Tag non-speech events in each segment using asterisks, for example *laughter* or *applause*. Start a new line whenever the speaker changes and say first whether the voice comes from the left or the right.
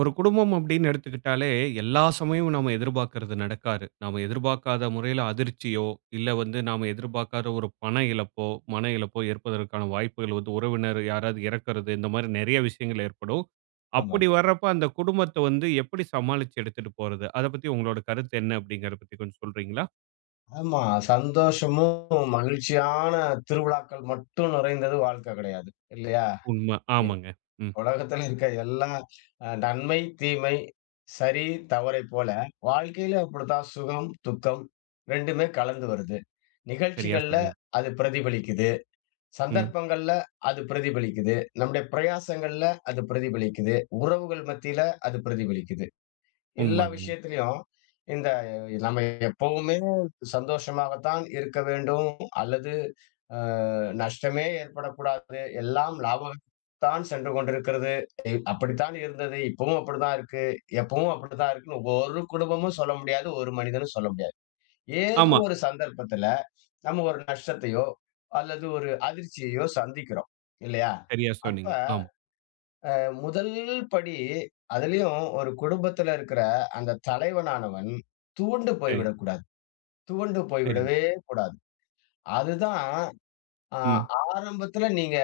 right: ஒரு குடும்பம் அப்படின்னு எடுத்துக்கிட்டாலே, எல்லா சமயமும் நம்ம எதிர்பார்க்கறது நடக்காது நம்ம எதிர்பார்க்காத முறையில அதிர்ச்சியோ, இல்ல வந்து நாம எதிர்பார்க்காத ஒரு பண இழப்போ, மன இழப்போ ஏற்பதற்கான வாய்ப்புகள் வந்து உறவினர் யாராவது இறக்கறது இந்த மாரி நெறைய விஷயங்கள் ஏற்படும்.
left: ஆமா.
right: அப்படி வரப்ப அந்த குடும்பத்த வந்து, எப்படி சமாளிச்சு எடுத்துட்டு போறது? அத பத்தி உங்களோட கருத்து என்ன அப்படிங்கிறத பத்தி கொஞ்சம் சொல்றீங்களா?
left: ஆமா, சந்தோஷமும் மகிழ்ச்சியான திருவிழாக்கள் மட்டும் நிறைந்தது வாழ்க்க கிடையாது. இல்லையா?
right: உண்ம,
left: இ
right: ஆமாங்க, ம்.
left: உலகத்தில இருக்க எல்லா அ நன்மை, தீமை, சரி தவறை போல, வாழ்க்கையில அப்படிதான் சுகம், துக்கம். 2மே கலந்து வருது.
right: செரியா
left: நிகழ்ச்சிகள்ல
right: சொன்னீங்க.
left: அது பிரதிபலிக்குது.
right: ம்.
left: சந்தர்ப்பங்கள்ல அது பிரதிபலிக்குது. நம்முடைய பிரயாசங்கள்ல அது பிரதிபலிக்குது. உறவுகள் மத்தியில அது பிரதிபலிக்குது. எல்லா
right: உண்மதாங்க.
left: விஷயத்துலயும். இந்த நம்ம எப்பவுமே சந்தோஷமாகத்தான் இருக்க வேண்டும். அல்லது அ நஷ்டமே ஏற்படக்கூடாது. எல்லாம் லாபகத்து தான் சென்று கொண்டிருக்கிறது. இ அப்படித்தான் இருந்தது. இப்பவும் அப்படிதான் இருக்கு. எப்பவும் அப்படிதான் இருக்குன்னு ஒவ்வொரு குடும்பமும் சொல்ல முடியாது. ஒரு மனிதனும் சொல்ல முடியாது. ஏதோ
right: ஆமா.
left: ஒரு சந்தர்ப்பத்துல, நம்ம ஒரு நஷ்டத்தையோ! அல்லது ஒரு அதிர்ச்சியையோ! சந்திக்கிறோம். இல்லையா?
right: செரியா
left: அப்ப,
right: சொன்னீங்க. ஆமா.
left: அ முதல் படி அதிலயும் ஒரு குடும்பத்துல இருக்கிற அந்த தலைவனானவன். துவண்டு போய்
right: செரி.
left: விடக்கூடாது. துவண்டு போய்
right: செரிங்க.
left: விடவே கூடாது. அதுதான், ஆ
right: ம்.
left: ஆரம்பத்தில நீங்க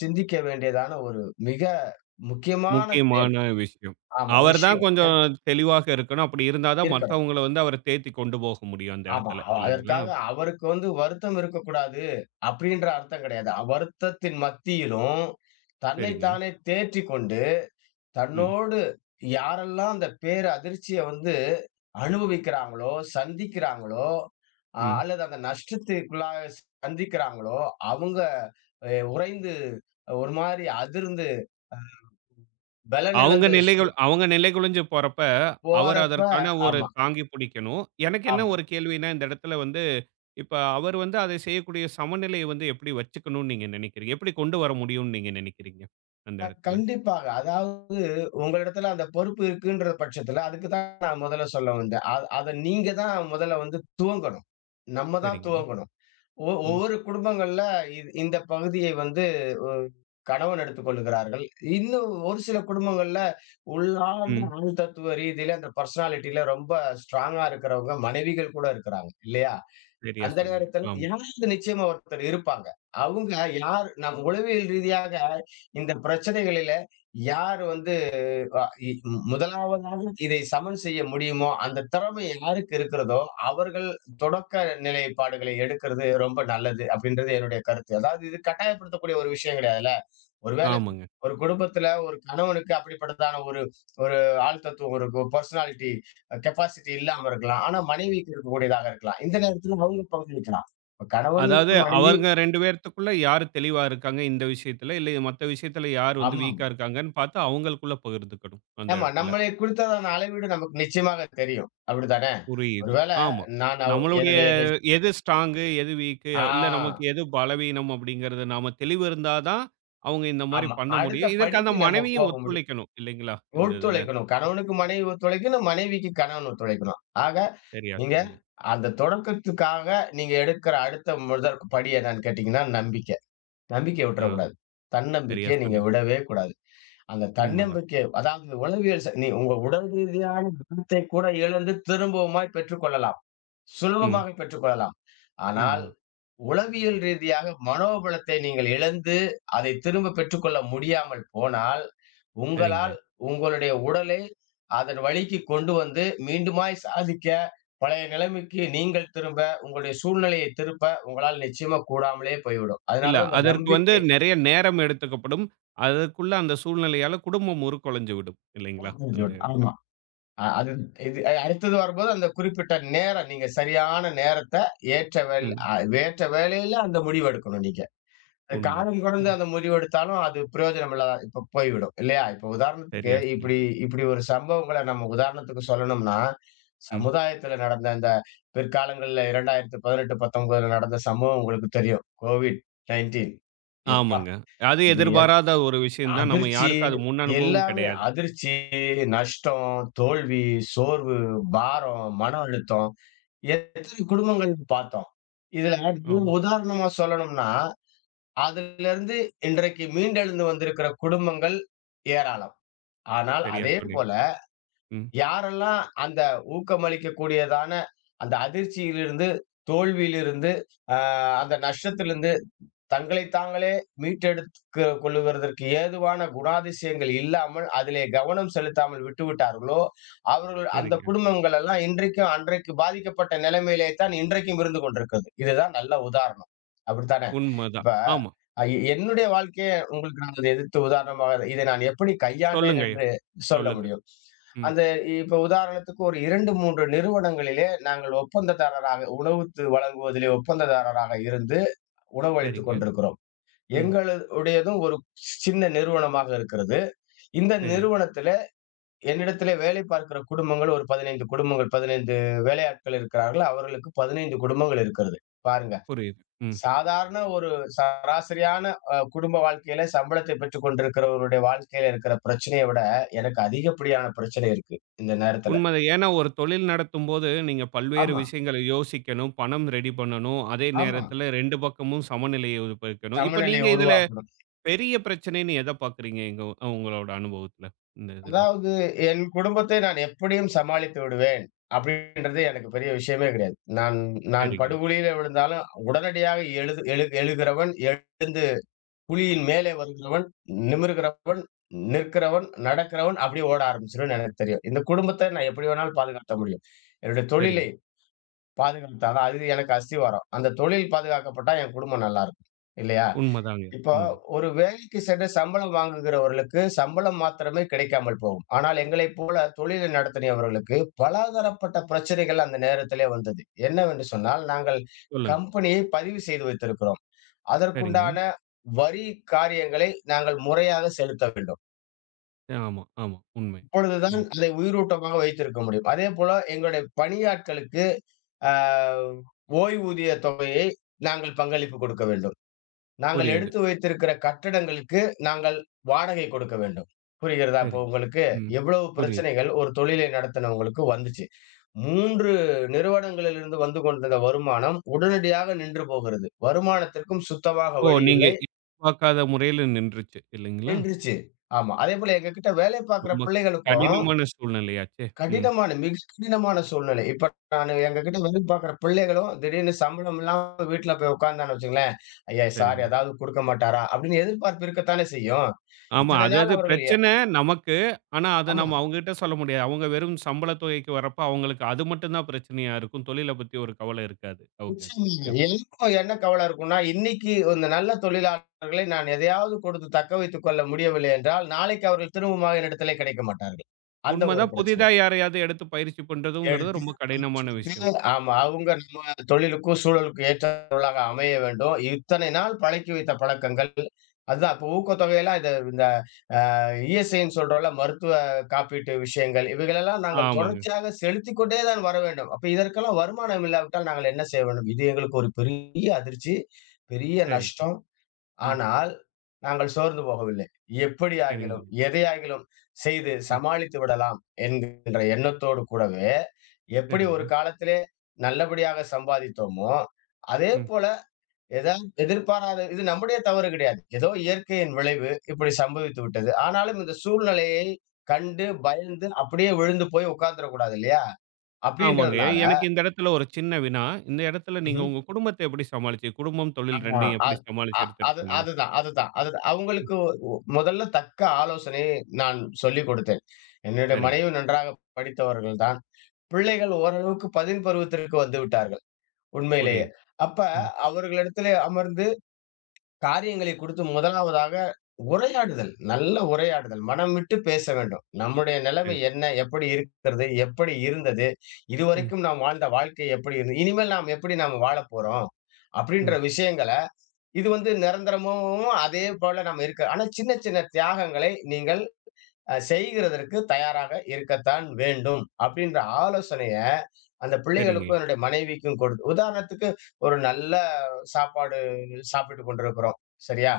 left: சிந்திக்க வேண்டியதான ஒரு மிக முக்கியமான செயல்.
right: முக்கியமான விஷயம்.
left: ஆமா.
right: அவர் தான்
left: விஷயோன். ஏன்னா
right: கொஞ்ஜோம் தெளிவாக இருக்கணும். அப்படி இருந்தா தான்
left: இருக்கலாம்.
right: மத்தவங்கள வந்து அவர தேத்திக் கொண்டு போக முடியும் அந்த
left: ஆமா,
right: இடத்தல
left: அ
right: இல்லைங்களா?
left: அதற்காக அவருக்கு வந்து வருத்தம் இருக்கக்கூடாது. அப்படின்ற அர்த்தம் கிடையாது. அவ்வருத்தத்தின் மத்தியிலும் தன்னை
right: சரிங்க.
left: தானே தேற்றிக் கொண்டு.
right: ம்.
left: தன்னோடு யாரெல்லாம் அந்த பேர் அதிர்ச்சிய வந்து, அனுபவிக்கிறாங்களோ! சந்திக்கிறாங்களோ! அ
right: ம்.
left: அல்லது அந்த நஷ்டத்துக்குள்ளாக சந்திக்கிறாங்களோ அவங்க அ உறைந்து ஒரு மாரி அதிர்ந்து அ
right: அவங்க
left: பலன்இழந்து சூ
right: நிலைகுள் அவங்க நிலை குழஞ்சு போறப்ப, அவர்
left: போறப்ப,
right: அதற்கான ஒரு
left: ஆமா.
right: தாங்கி புடிக்கணும். எனக்கு என்ன
left: ஆமா.
right: ஒரு கேள்வின்னா, இந்த இடத்துல வந்து இப்ப அவர் வந்து அத செய்யக்கூடிய சமநிலைய வந்து எப்படி வச்சுக்கணும்னு நீங்க நெனைக்கிறீங்க? எப்படி கொண்டு வர முடியும்னு நீங்க நெனைக்கிறீங்க? அந்த
left: க
right: இடத்துல.
left: கண்டிப்பாக, அதாவது உங்களிடத்தல அந்த பொறுப்பு இருக்குன்ற பட்சத்துல அதுக்கு தான் நான் முதல்ல சொல்ல வந்தேன். அத அத நீங்க தான் முதல்ல வந்து துவங்கணும். நம்ம தான்
right: செரிங்க,
left: துவங்கணும். ஒ
right: ம்.
left: ஒவ்வொரு குடும்பங்கள்ல, இது இந்த பகுதியை வந்து ஒ கணவன் எடுத்துக் கொள்கிறார்கள். இன்னும் ஒரு சில குடும்பங்கள்ல உள்ளார்ந்த
right: ம்.
left: அனு தத்துவ ரீதியில அந்த பெர்சனாலிட்டில ரொம்ப ஸ்ட்ராங்கா இருக்கிறவங்க, மனைவிகள் கூட இருக்கிறாங்க. இல்லையா?
right: செரியா
left: அந்த
right: சொன்னீங்க,
left: நேரத்தில
right: ஆமா.
left: யாராவது நிச்சயமா, ஒருத்தர் இருப்பாங்க. அங்க யார் நம் உளவியல் ரீதியாக இந்த பிரச்சனைகளில யார் வந்து, அ இ முதலாவதாக இதை சமன் செய்ய முடியுமோ, அந்த திறமை யாருக்கு இருக்கிறதோ, அவர்கள் தொடக்க நிலைப்பாடுகளை எடுக்கிறது ரொம்ப நல்லது அப்படின்றது என்னுடைய கருத்து. அதாவது இது கட்டாயப்படுத்தக்கூடிய ஒரு விஷயோன் கிடையாதுல்ல. ஒரு வேளை
right: ஆமாங்க.
left: ஒரு குடும்பத்துல ஒரு கணவனுக்கு அப்படிப்பட்டதான ஒரு ஒரு ஆழுத்தத்துவம் இருக்கும் பெர்சனாலிட்டி கெப்பாசிட்டி இல்லாம இருக்கலாம். ஆனா மனைவிக்கு இருக்கக்கூடியதாக இருக்கலாம். இந்த நேரத்தில அவங்க பகுதியிக்கலாம்.
right: அதாவது
left: கணவனுக்கு மனைவி
right: அவங்க 2 பேத்துக்குள்ள யார் தெளிவா இருக்காங்க இந்த விஷயத்தில, இல்ல மத்த விஷயத்தில யார் வந்து
left: ஆமா.
right: வீக்கா இருக்காங்கன்னு பார்த்து அவங்களுக்குள்ள பகிர்ந்துக்கணும். அந்த
left: ஆமா,
right: இடத்துல.
left: நம்மளை குறித்ததான அளவீடு நமக்கு நிச்சயமாக தெரியும். அப்படித்தானே?
right: புரியுது.
left: ஒருவேள
right: ஆமா.
left: நான் அவ்
right: நம்மளுடைய
left: என்னுடைய என்
right: எது ஸ்ட்ராங்கு எது வீக்கு இல்ல நமக்கு
left: ஆ.
right: எது பலவீனம் அப்படிங்கிறது, நாம தெளிவு இருந்தா தான். அவங்க இந்த மாரி
left: ஆமா,
right: பண்ண
left: அடுத்த
right: முடியும். இதற்கு அந்த
left: படிக்கு நம்ம
right: மனைவியும்
left: போக முடியும்.
right: ஒத்துழைக்கணும் இல்லைங்களா? இந்த இதுல.
left: ஒத்துழைக்கணும். கணவனுக்கு மனைவி ஒத்துழைக்கணும், மனைவிக்கு கணவன் ஒத்துழைக்கணும். ஆக
right: செரியா
left: நீங்க
right: சொன்னீங்க.
left: அந்த தொடக்கத்துக்காக நீங்க எடுக்கிற அடுத்த முதற் படி என்னன்னு கேட்டீங்கன்னா, நம்பிக்க. நம்பிக்க
right: ஆ,
left: விட்டுறக்கூடாது.
right: செரியா
left: தன்னம்பிக்கையை நீங்க
right: சொன்னீங்க.
left: விடவே கூடாது. அந்த
right: உண்மதான்.
left: தன்னம்பிக்கை அதாவது உளவியல் ச நீ உங்க உடல் ரீதியான *unintelligible* திண்ணத்தை கூட இழந்து திரும்பவுமாய்ப் பெற்றுக் கொள்ளலாம்.
right: ம்.
left: சுலபமாக பெற்றுக் கொள்ளலாம். ஆனால்.
right: உண்மதான்.
left: உளவியல் ரீதியாக மனோபலத்தை நீங்க இழந்து, அதை திரும்ப பெற்றுக்கொள்ள முடியாமல் போனால். உங்களால்
right: செரிங்க.
left: உங்களுடைய உடலே அதன் வழிக்கு கொண்டு வந்து, மீண்டுமாய் சாதிக்க பழைய நிலைமைக்கு நீங்கள் திரும்ப, உங்களுடைய சூழ்நிலையை திருப்ப உங்களால் நிச்சயமா கூடாமலே போய்விடும். அதனால
right: இல்ல,
left: தான் அ இந்த
right: அதற்கு வந்து
left: நம்பிக்கை.
right: நெறைய நேரம் எடுத்துக்கப்படும். அதற்குள்ள அந்த சூழ்நிலையால குடும்பம் உறு கொலைஞ்சு விடும் இல்லைங்களா? அந்த
left: *unintelligible*
right: இடத்துல.
left: ஆமா, அ அது இது அ அடுத்தது வரும்போது அந்த குறிப்பிட்ட நேரம் நீங்க சரியான நேரத்த ஏற்ற வேல்
right: ம்.
left: அ ஏற்ற வேலையில அந்த முடிவு எடுக்கணும் நீங்க. அ காலம் கடந்து
right: உண்மதான்.
left: அந்த முடிவு எடுத்தாலும் அது பிரயோஜனமில்லாம இப்ப போய்விடும். இல்லையா? இப்ப உதாரணத்துக்கு
right: சரியா! சொன்னீங்க.
left: இப்படி இப்படி ஒரு சம்பவங்கள நம்ம உதாரணத்துக்கு சொல்லணும்னா
right: ம்.
left: சமுதாயத்தில நடந்த இந்த பிற்காலங்கள்ல 2018-19கள்ல நடந்த சம்பவம் உங்களுக்கு தெரியும். கோவிட் 19 எப்பா?
right: ஆமாங்க, அது
left: இது ஏ
right: எதிர்பாராத ஒரு விஷயோன் தான். நம்ம
left: அதிர்ச்சி
right: யாருக்கும் அது முன் அனுபவம்
left: எல்லாமே
right: கிடையாது.
left: அதிர்ச்சி நஷ்டம், தோல்வி, சோர்வு, பாரம், மன அழுத்தம். எத்தனை குடும்பங்கள்து பார்த்தோம். இது
right: ஆ.
left: உதாரணமா சொல்லணும்னா. அதிலிருந்து இன்றைக்கு மீண்டெழுந்து வந்திருக்கிற குடும்பங்கள், ஏராளம். ஆனால்
right: செரியா
left: அதே
right: சொன்னீங்க.
left: போல.
right: ம்.
left: யாரெல்லாம் அந்த ஊக்கமளிக்கக்கூடியதான. அந்த அதிர்ச்சியிலிருந்து தோல்வியிலிருந்து, அ அந்த நஷ்டத்திலிருந்து தங்களை தாங்களே மீட்டெடுத்து கொள்வதற்கு ஏதுவான குணாதிசயங்கள் இல்லாமல் அதிலே கவனம் செலுத்தாமல் விட்டுவிட்டார்களோ, அவர்கள் அந்த
right: செரிங்க.
left: குடும்பங்கள் எல்லாம் இன்றைக்கும் அன்றைக்கு பாதிக்கப்பட்ட நிலைமையிலே தான் இன்றைக்கும் இருந்து கொண்டிருக்கிறது. இதுதான் நல்ல உதாரணம். அப்படித்தானே,
right: உண்மதான்,
left: இப்ப
right: ஆமா.
left: அ என்னுடைய வாழ்க்கையே உங்களுக்கு நான் எதிர்த்து உதாரணமாக இதை நான் எப்படி கையாண்டேன்
right: சொல்லுங்கய்யா.
left: என்று சொல்ல
right: சொல்லுங்க.
left: முடியும்.
right: ம்.
left: அந்த இப்ப உதாரணத்துக்கு ஒரு 2, 3 நிறுவனங்களிலே நாங்க ஒப்பந்ததாரராக உணவுத்து வழங்குவதிலே ஒப்பந்ததாரராக இருந்து உணவளித்துக்
right: செரிங்க.
left: கொண்டிருக்கிறோம்.
right: ம்.
left: எங்கள உடையதும் ஒரு சின்ன நிறுவனமாக இருக்கிறது. இந்த
right: செரி.
left: நிறுவனத்துலே என்னிடத்தில வேலை பார்க்கிற குடும்பங்கள் ஒரு 15 குடும்பங்கள், 15 வேலையாட்கள் இருக்கிறார்கள். அவர்களுக்கு 15 குடும்பங்கள் இருக்கிறது. பாருங்க.
right: புரியுது. ம்.
left: சாதாரண ஒரு சராசரியான அ குடும்ப வாழ்க்கையில சம்பளத்தை பெற்றுக் கொண்டிருக்கிறவருடைய வாழ்க்கையில இருக்கிற பிரச்சனைய விட எனக்கு அதிகப்படியான பிரச்சனை இருக்கு. இந்த நேரத்தில.
right: உண்மதான். ஏன்னா, ஒரு தொழில் நடத்தும்போது நீங்க பல்வேறு
left: ஆமா.
right: விஷயங்கள யோசிக்கணும். பணம் ரெடி பண்ணணும். அதே
left: ஆமா.
right: நேரத்தில 2 பக்கமும் சமநிலையை உருவாக்கணும். இப்ப நீங்க
left: சமநிலைய
right: இதல
left: உருவாக்கணும்.
right: பெரிய பிரச்சனை, நீங்க எத பார்க்கறீங்க எங்க உங்களோட அனுபவத்தில இந்த இதுல?
left: அதாவது, என் குடும்பத்தை நான் எப்படியும் சமாளித்து விடுவேன். அப்படின்றது எனக்கு பெரிய விஷயமே கிடையாது. நான் நான்
right: செரிங்க.
left: படுகுழியில விழுந்தாலும் உடனடியாக எழுது எழு எழுகிறவன் எழுந்து. புவியின் மேலே வருகிறவன், நிமிரகிறவன், நிற்கிறவன், நடக்கிறவன் அப்டியே ஓட ஆரம்பிச்சுிருவன்னு எனக்கு தெரியும். இந்த குடும்பத்த நான் எப்படி வேணாலும் பாதுகாத்த முடியும். என்னுடைய தொழிலை.
right: செரிங்க.
left: பாதுகாத்தற தான். அது எனக்கு அஸ்தி வரும். அந்த தொழில் பாதுகாக்கப்பட்டா என் குடும்பம் நல்லாருக்கும். இல்லையா?
right: உண்மதாங்க.
left: இப்ப
right: உண்மதா
left: ஒரு வேலைக்கு சென்று சம்பளம் வாங்குகிறவர்களுக்கு சம்பளம் மாத்திரமே கிடைக்காமல் போகும். ஆனால் எங்களை போல தொழில் நடத்துனியவர்களுக்கு பல தரப்பட்ட பிரச்சனைகள் அந்த நேரத்திலே வந்தது. என்னவென்று சொன்னால் நாங்க
right: சொல்லுங்க.
left: கம்பெனியை பதிவு செய்து வைத்திருக்கிறோம்.
right: செரிங்க.
left: அதற்குண்டான வரி காரியங்களை நாங்க முறையாக செலுத்த வேண்டும்.
right: ஆமா ஆமா உண்மை.
left: அப்பொழுது தான்
right: ம்.
left: அதை உயிரூட்டமாக வைத்திருக்க முடியும். அதேபோல எங்களுடைய பணியாட்களுக்கு ஆ ஓய்வூதிய தொகையை நாங்கள் பங்களிப்பு குடுக்க வேண்டும். நாங்க
right: புரியுது.
left: எடுத்து வைத்திருக்கிற கட்டடங்களுக்கு நாங்கள் வாடகை குடுக்க வேண்டும் புரிகிறதா? இப்போ
right: சரிங்.
left: உங்களுக்கு?
right: ம்.
left: எவ்வளவு
right: புரியுது.
left: பிரச்சனைகள் ஒரு தொழிலை நடத்துனவங்களுக்கு வந்துச்சு 3 நிறுவனங்களிலிருந்து வந்து கொண்டிருந்த வருமானம் உடனடியாக நின்று போகிறது வருமானத்திற்கும் சுத்தமாக
right: ஓ!
left: வழி
right: நீங்க
left: இல்லை.
right: இ பார்க்காத முறையில நின்றுச்சு இல்லைங்களா?
left: நின்றுச்சு ஆமா. அதேபோல எங்க கிட்ட வேலை பார்க்கற
right: ரொம்ப
left: பிள்ளைகளுக்கும்
right: கடினமான சூழ்நிலையாச்சே! ம்.
left: கடினமான மிக கடினமான சூழ்நிலை. இப்ப நானு எங்க கிட்ட வேலை பார்க்கற பிள்ளைகளும் திடீர்னு சம்பளம் இல்லாம வீட்ல போய் உட்கார்ந்தான்னு வச்சுக்கோங்களேன் "ஐயா சார்
right: சரிங்க.
left: ஏதாவது குடுக்க மாட்டாரா?" அப்டின்னு எதிர்பார்ப்பு இருக்கத்தானே செய்யும்.
right: ஆமா.
left: இத்தனை நாள்
right: அதாதது
left: அவர்கள் எ
right: பிரச்சன நமக்கு. ஆனா, அத
left: ஆமா.
right: நம்ம அவுங்ககிட்ட சொல்ல முடியாது. அவுங்க வெறும் சம்பள தொகைக்கு வரப்ப அவங்களுக்கு அது மட்டும் தான் பிரச்சனையா இருக்கும். தொழில பத்தி ஒரு கவலை இருக்காது. ஒகே,
left: நிச்சயமா
right: ஒகே, ஒகே
left: இல்லை *unintelligible* என்ன கவலை இருக்கும்னா, இன்னிக்கி இந்த நல்ல தொழிலாளர்களை நான் எதையாவது கொடுத்து தக்க வைத்துக் கொள்ள முடியவில்லை என்றால், நாளைக்கு அவர்கள் திரும்பவும் என்னிடத்திலே கிடைக்க மாட்டார்கள். அந்த
right: உண்ம
left: ஒரு
right: தான்.
left: பிரச்சன
right: புதிதா யாரையாவது எடுத்து பயிற்சி பண்றதுங்கிறது
left: எடுத்து
right: ரொம்ப கடினமான விஷயம்.
left: *unintelligible* ஆமா. அவுங்க நம்ம தொழிலுக்கும் சூழலுக்கும் ஏற்றவளாக அமைய வேண்டும். இத்தனை நாள் பழக்கி வைத்த பழக்கங்கள் அதுதான் அப்போ ஊக்கத்தொகையெல்லாம் இத இந்த இந்த அ இஎஸ்ஐ ன்னு சொல்றோல்ல மருத்துவ காப்பீட்டு விஷயங்கள், இவைகளெல்லாம் நாங்க
right: ஆமாங்க.
left: தொடர்ச்சியாக செலுத்திக்கொண்டே தான் வர வேண்டும். அப்ப இதற்கெல்லாம் வருமானம் இல்லாவிட்டால் நாங்க என்ன செய்ய வேண்டும்? இது எங்களுக்கு ஒரு பெரிய அதிர்ச்சி, பெரிய
right: சரி.
left: நஷ்டம்.
right: ம்.
left: ஆனால். நாங்க சோர்ந்து போகவில்லை. எப்படியாகிலும்,
right: சரிங்க.
left: எதையாகிலும் செய்து
right: ம்.
left: சமாளித்து விடலாம் என்கின்ற எண்ணத்தோடு கூடவே எப்படி ஒரு
right: சரிங்க.
left: காலத்திலே நல்லபடியாக சம்பாதித்தோமோ. அதே
right: ம்.
left: போல ஏதாவது எதிர்பாராத இது நம்முடைய தவறு கிடையாது. ஏதோ இயற்கையின் விளைவு இப்படி சம்பவித்து விட்டது. ஆனாலும் இந்த சூழ்நிலையை கண்டு பயந்து அப்படியே விழுந்து போய் உட்கார்ந்துடக்கூடாது இல்லையா?
right: ஆமாங்கய்ய!
left: அப்டின்றதுனால
right: எனக்கு இந்த இடத்துல ஒரு சின்ன வினா, இந்த இடத்துல நீங்க
left: ம்ஹும்.
right: உங்க குடும்பத்த எப்படி சமாளிச்சு? குடும்பம்,
left: ஆ
right: தொழில் 2யும் எப்படி
left: அது அ
right: சமாளிச்சு
left: அது
right: எடுத்துட்டிருந்தீங்க?
left: அதுதான் அதுதான் அதுதான்
right: ம்.
left: அவங்களுக்கு ஒ மொதல்ல தக்க ஆலோசனையை நான் சொல்லிக் கொடுத்தேன். என்னுடைய
right: சரிங்க.
left: மனைவி நன்றாக படித்தவர்கள் தான் பிள்ளைகள் ஓரளவுக்கு பதின் பருவத்திற்கு வந்துவிட்டார்கள். உண்மையிலேயே
right: புரியுது.
left: அப்ப
right: ம்.
left: அவர்களிடத்திலே அமர்ந்து காரியங்களை குறித்து முதலாவதாக உரையாடுதல், நல்ல உரையாடுதல், மனம்விட்டு பேச வேண்டும் நம்முடைய நிலமை
right: சரி.
left: என்ன? எப்படி இருக்கிறது? எப்படி இருந்தது?
right: ம்.
left: இதுவரைக்கும் நாம் வாழ்ந்த வாழ்க்கை எப்படி இருந்தது. இனிமேல் நாம எப்படி நாம வாழப்போறோம்? அப்படீன்ற
right: ம்.
left: விஷயங்கள இது வந்து நிரந்தரமும், அதே போல நம்ம இருக்க ஆனா சின்ன சின்ன தியாகங்களை நீங்கள் அ செய்கிறதற்கு தயாராக இருக்கத்தான் வேண்டும். அப்படின்ற ஆலோசனைய அந்த
right: சரிங்க.
left: பிள்ளைகளுக்கும் என்னுடைய மனைவிக்கும் கொடுத் உதாரணத்துக்கு ஒரு நல்ல சாப்பாடு சாப்பிட்டு கொண்டிருக்கிறோம். சரியா?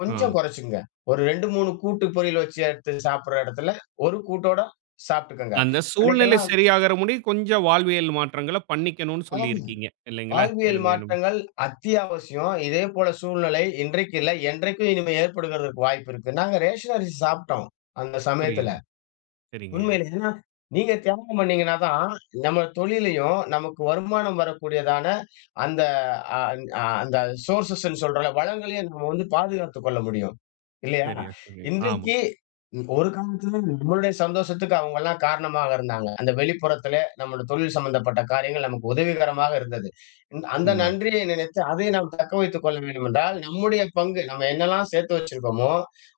left: கொஞ்சம்
right: ஆ.
left: கொறச்சுக்குங்க. ஒரு 2,3 கூட்டு, பொரியல் வச்சு எடுத்து சாப்பிட்ற எடத்துல, ஒரு கூட்டோட சாப்பி்ட்டுக்கங்க.
right: அந்த சூழ்நிலை
left: அன்னைக்கெல்லாம்
right: சரியாகற முடி, கொஞ்சம் வாழ்வியல் மாற்றங்கள பண்ணிக்கணும்னு
left: ஆம்.
right: சொல்லியிருக்கீங்க. இல்லைங்களா?
left: வாழ்வியல்
right: எளிமையா நம்
left: மாற்றங்கள் அத்தியாவசியம் இதேபோல சூழ்நிலை இன்றைக்கும் இல்ல, என்றைக்கும் இனிமே ஏற்படுக்கிறதற்கு வாய்ப்பு இருக்குனா. நாங்க ரேஷன் அரிசி சாப்டோம் அந்த சமயத்துல.
right: புரியுது. சரிங்கய்யா!
left: உண்மையிலே நீங்க தியாகம் பண்ணீங்கன்னா தான் நம்ம தொழிலயும் நமக்கு வருமானம் வரக்கூடியதான அந்த அ அ அந்த சோர்சஸ் ன்னு சொல்ற வளங்களையும் நம்ம வந்து பாதுகாத்துக் கொள்ள முடியும் இல்லையா?
right: சரியா சொன்னீக. ஆமா.
left: இன்றைக்கி ஒரு காலத்ததுல நம்மளுடைய சந்தோஷத்துக்கு அவங்கலாம் காரணமாக இருந்தாங்க. அந்த வெளிப்புறத்திலே நம்முடை தொழில் சம்மந்தப்பட்ட காரியங்கள் நமக்கு உதவிகரமாக இருந்தது. அந்த
right: உண்மங்க.
left: நன்றியை நினைத்து அதை நாம் தக்க வைத்துக் கொள்ள வேண்டுமென்றால் நம்முடைய பங்கு நம்ம என்னல்லாம் சேர்த்து வச்சிருக்கோமோ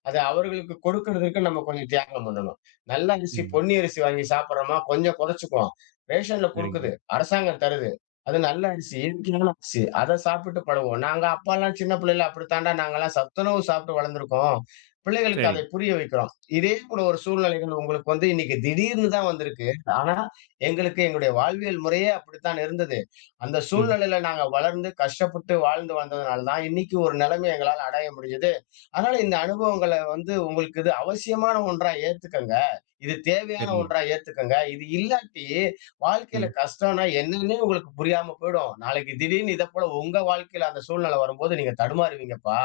left: அத அவர்களுக்கு கொடுக்கறதற்கு நம்ம கொஞ்சம் தியாகம் பண்ணணும். நல்ல அரிசி
right: ம்.
left: பொன்னி அரிசி வாங்கி சாப்பிட்றோமா கொஞ்சம் கொறச்சுக்குவோம் ரேஷன்ல குடுக்குது,
right: சரிங்கய்யா.
left: அரசாங்கம் தருது, அது நல்லரிச்சி *unintelligible* அத சாப்பிட்டு பழகுவோம். நாங்க அப்பாலாம் சின்ன பிள்ளைல அப்படித்தாண்டா நாங்கலாம் சத்துணவு சாப்பிட்டு வளர்ந்துருக்கோம். பிள்ளைகளுக்கு அதை
right: சரிங்.
left: புரிய வைக்கிறோம் இதே கூட ஒரு சூழ்நிலைகள் உங்களுக்கு வந்து இன்னைக்கு திடீர்னு தான் வந்திருக்கு ஆனா, எங்களுக்கு எங்களுடைய வாழ்வியல் முறையே அப்படித்தான் இருந்தது. அந்த
right: ம்.
left: சூழ்நிலையில நாங்க வளர்ந்து கஷ்டப்பட்டு வாழ்ந்து வந்ததனால தான் இன்னைக்கு ஒரு நெலமை எங்களால அடைய முடிஞ்சுது. அதனால இந்த அனுபவங்கள வந்து உங்களுக்கு இது அவசியமான ஒன்றா ஏத்துக்கங்க இது தேவையான
right: சரிங்க.
left: ஒன்றா ஏத்துக்கங்க இது இல்லாட்டி வாழ்க்கையில
right: ம்.
left: கஷ்டம்னா என்னன்னு உங்களுக்கு புரியாம போயிடும். நாளைக்கு திடீர்னு இத போல, உங்க வாழ்க்கையில அந்த சூழ்நிலை வரும்போது நீங்க தடுமாறுவீங்கப்பா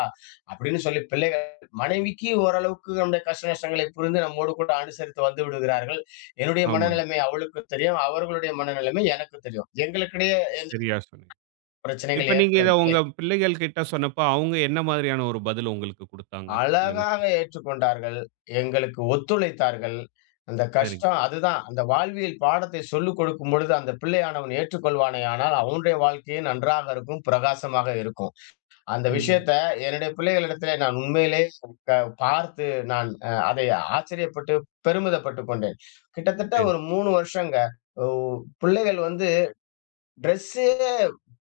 left: அப்படீன்னு சொல்லி பிள்ளைகள், மனைவிக்கி ஓரளவுக்கு நம்முடைய கஷ்ட நஷ்டங்களை புரிந்து நம்மோடு கூட அனுசரித்து வந்து விடுகிறார்கள். என்னுடைய
right: ஆமாங்.
left: மனநிலமை அவளுக்கு தெரியும் அவர்களுடைய மனநிலமை எனக்கும் தெரியும். எங்களுக்கிடையே எ
right: சரியா சொன்னிங் இப்ப
left: பிரச்சனைகள்
right: நீங்க இத உங்க
left: ஏற்படவில்லை.
right: பிள்ளைகள் கிட்ட சொன்னப்போ, அவங்க என்ன மாதிரியான ஒரு பதில உங்களுக்கு குடுத்தாங்க? இந்த வி?
left: அழகாக ஏற்றுக்கொண்டார்கள் எங்களுக்கு ஒத்துழைத்தார்கள். அந்த
right: சரி.
left: கஷ்டம் அதுதான் அந்த வாழ்வியல் பாடத்தை சொல்லிக் குடுக்கும்பொழுது அந்த பிள்ளைையானவன் ஏற்றுக் கொள்வானே ஆனால், அவனுடைய வாழ்க்கையே நன்றாக இருக்கும் பிரகாசமாக இருக்கும். அந்த
right: உண்ம.
left: விஷயத்த என்னுடைய பிள்ளைகளிடத்திலே நான் உண்மையிலேயே பார்த்து நான் அ அதை ஆச்சரியப்பட்டு, பெருமிதப்பட்டுக் கொண்டேன். கிட்டத்தட்ட
right: சரி.
left: ஒரு 3 வருஷங்க உ பிள்ளைகள் வந்து ட்ரெஸ்சே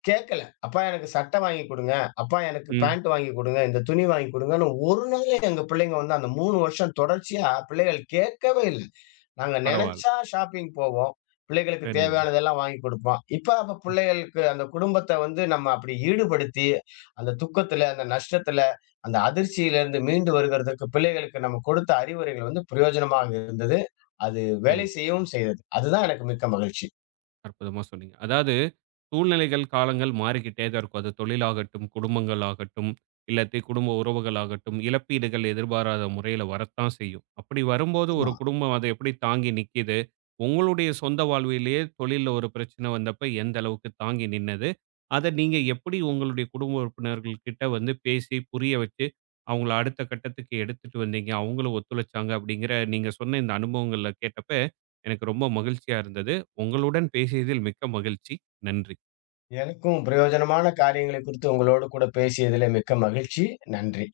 left: கேட்கல. அப்பா எனக்கு சட்ட வாங்கி் குடுங்க, அப்பா எனக்கு
right: ம்.
left: பேண்ட் வாங்கி் குடுங்க. இந்த துணி வாங்கி குடுங்கன்னு ஒரு நாள் எங்க பிள்ளைங்க வந்து அந்த 3 வருஷம் தொடர்ச்சியா பிள்ளைகள் கேட்கவே இல்ல நாங்க
right: பரவால்ல.
left: நெனச்சா ஷாப்பிங் போவோம் பிள்ளைகளுக்கு
right: சரிங்க.
left: தேவையானதெல்லாம் வாங்கி் குடுப்போம். இப்ப அப்ப
right: ம்.
left: பிள்ளைகளுக்கு அந்த குடும்பத்த வந்து நம்ம அப்படி ஈடுபடுத்தி, அந்த துக்கத்துல, அந்த நஷ்டத்தில, அந்த அதிர்ச்சியிலிருந்து மீண்டு வருவதற்கு பிள்ளைகளுக்கு நம்ம குடுத்த அறிவுரைகள் வந்து பிரயோஜனமாக இருந்தது. அது வேலை
right: சரிங்.
left: செய்யவும் செய்தது. அதுதான் எனக்கு மிக்க மகிழ்ச்சி.
right: அற்புதமா சொன்னீங்க. அதாவது. சூழ்நிலைகள் காலங்கள் மாறிக்கிட்டே தான் இருக்கும் அது தொழில்லாகட்டும், குடும்பங்கள் ஆகட்டும், இல்லாட்டி குடும்ப உறவுகள் ஆகட்டும், இழப்பீடுகள் எதிர்பாராத முறையில வரத்தான் செய்யும். அப்படி வரும்போது ஒரு
left: ஆமா.
right: குடும்பம் அத எப்படி தாங்கி நிக்கிது? உங்களுடைய சொந்த வாழ்விலே தொழில்ல ஒரு பிரச்சனை வந்தப்ப எந்த அளவுக்கு தாங்கி நின்னது? அத நீங்க எப்படி உங்களுடைய குடும்ப உறுப்பினர்கள் கிட்ட வந்து பேசி, புரிய வச்சு அவங்கள அடுத்த கட்டத்துக்கு எடுத்துட்டு வந்தீங்க, அவங்களும் ஒத்துழைச்சாங்க, அப்படிங்கிற நீங்க சொன்ன இந்த அனுபவங்கள்ல கேட்டப்ப எனக்கு ரொம்ப மகிழ்ச்சியா இருந்தது. உங்களுடன் பேசியதில் மிக்க மகிழ்ச்சி. நன்றி!
left: எனக்கும் பிரயோஜனமான காரியங்களை குறித்து உங்களோடு கூட பேசியதிலே மிக்க மகிழ்ச்சி. நன்றி!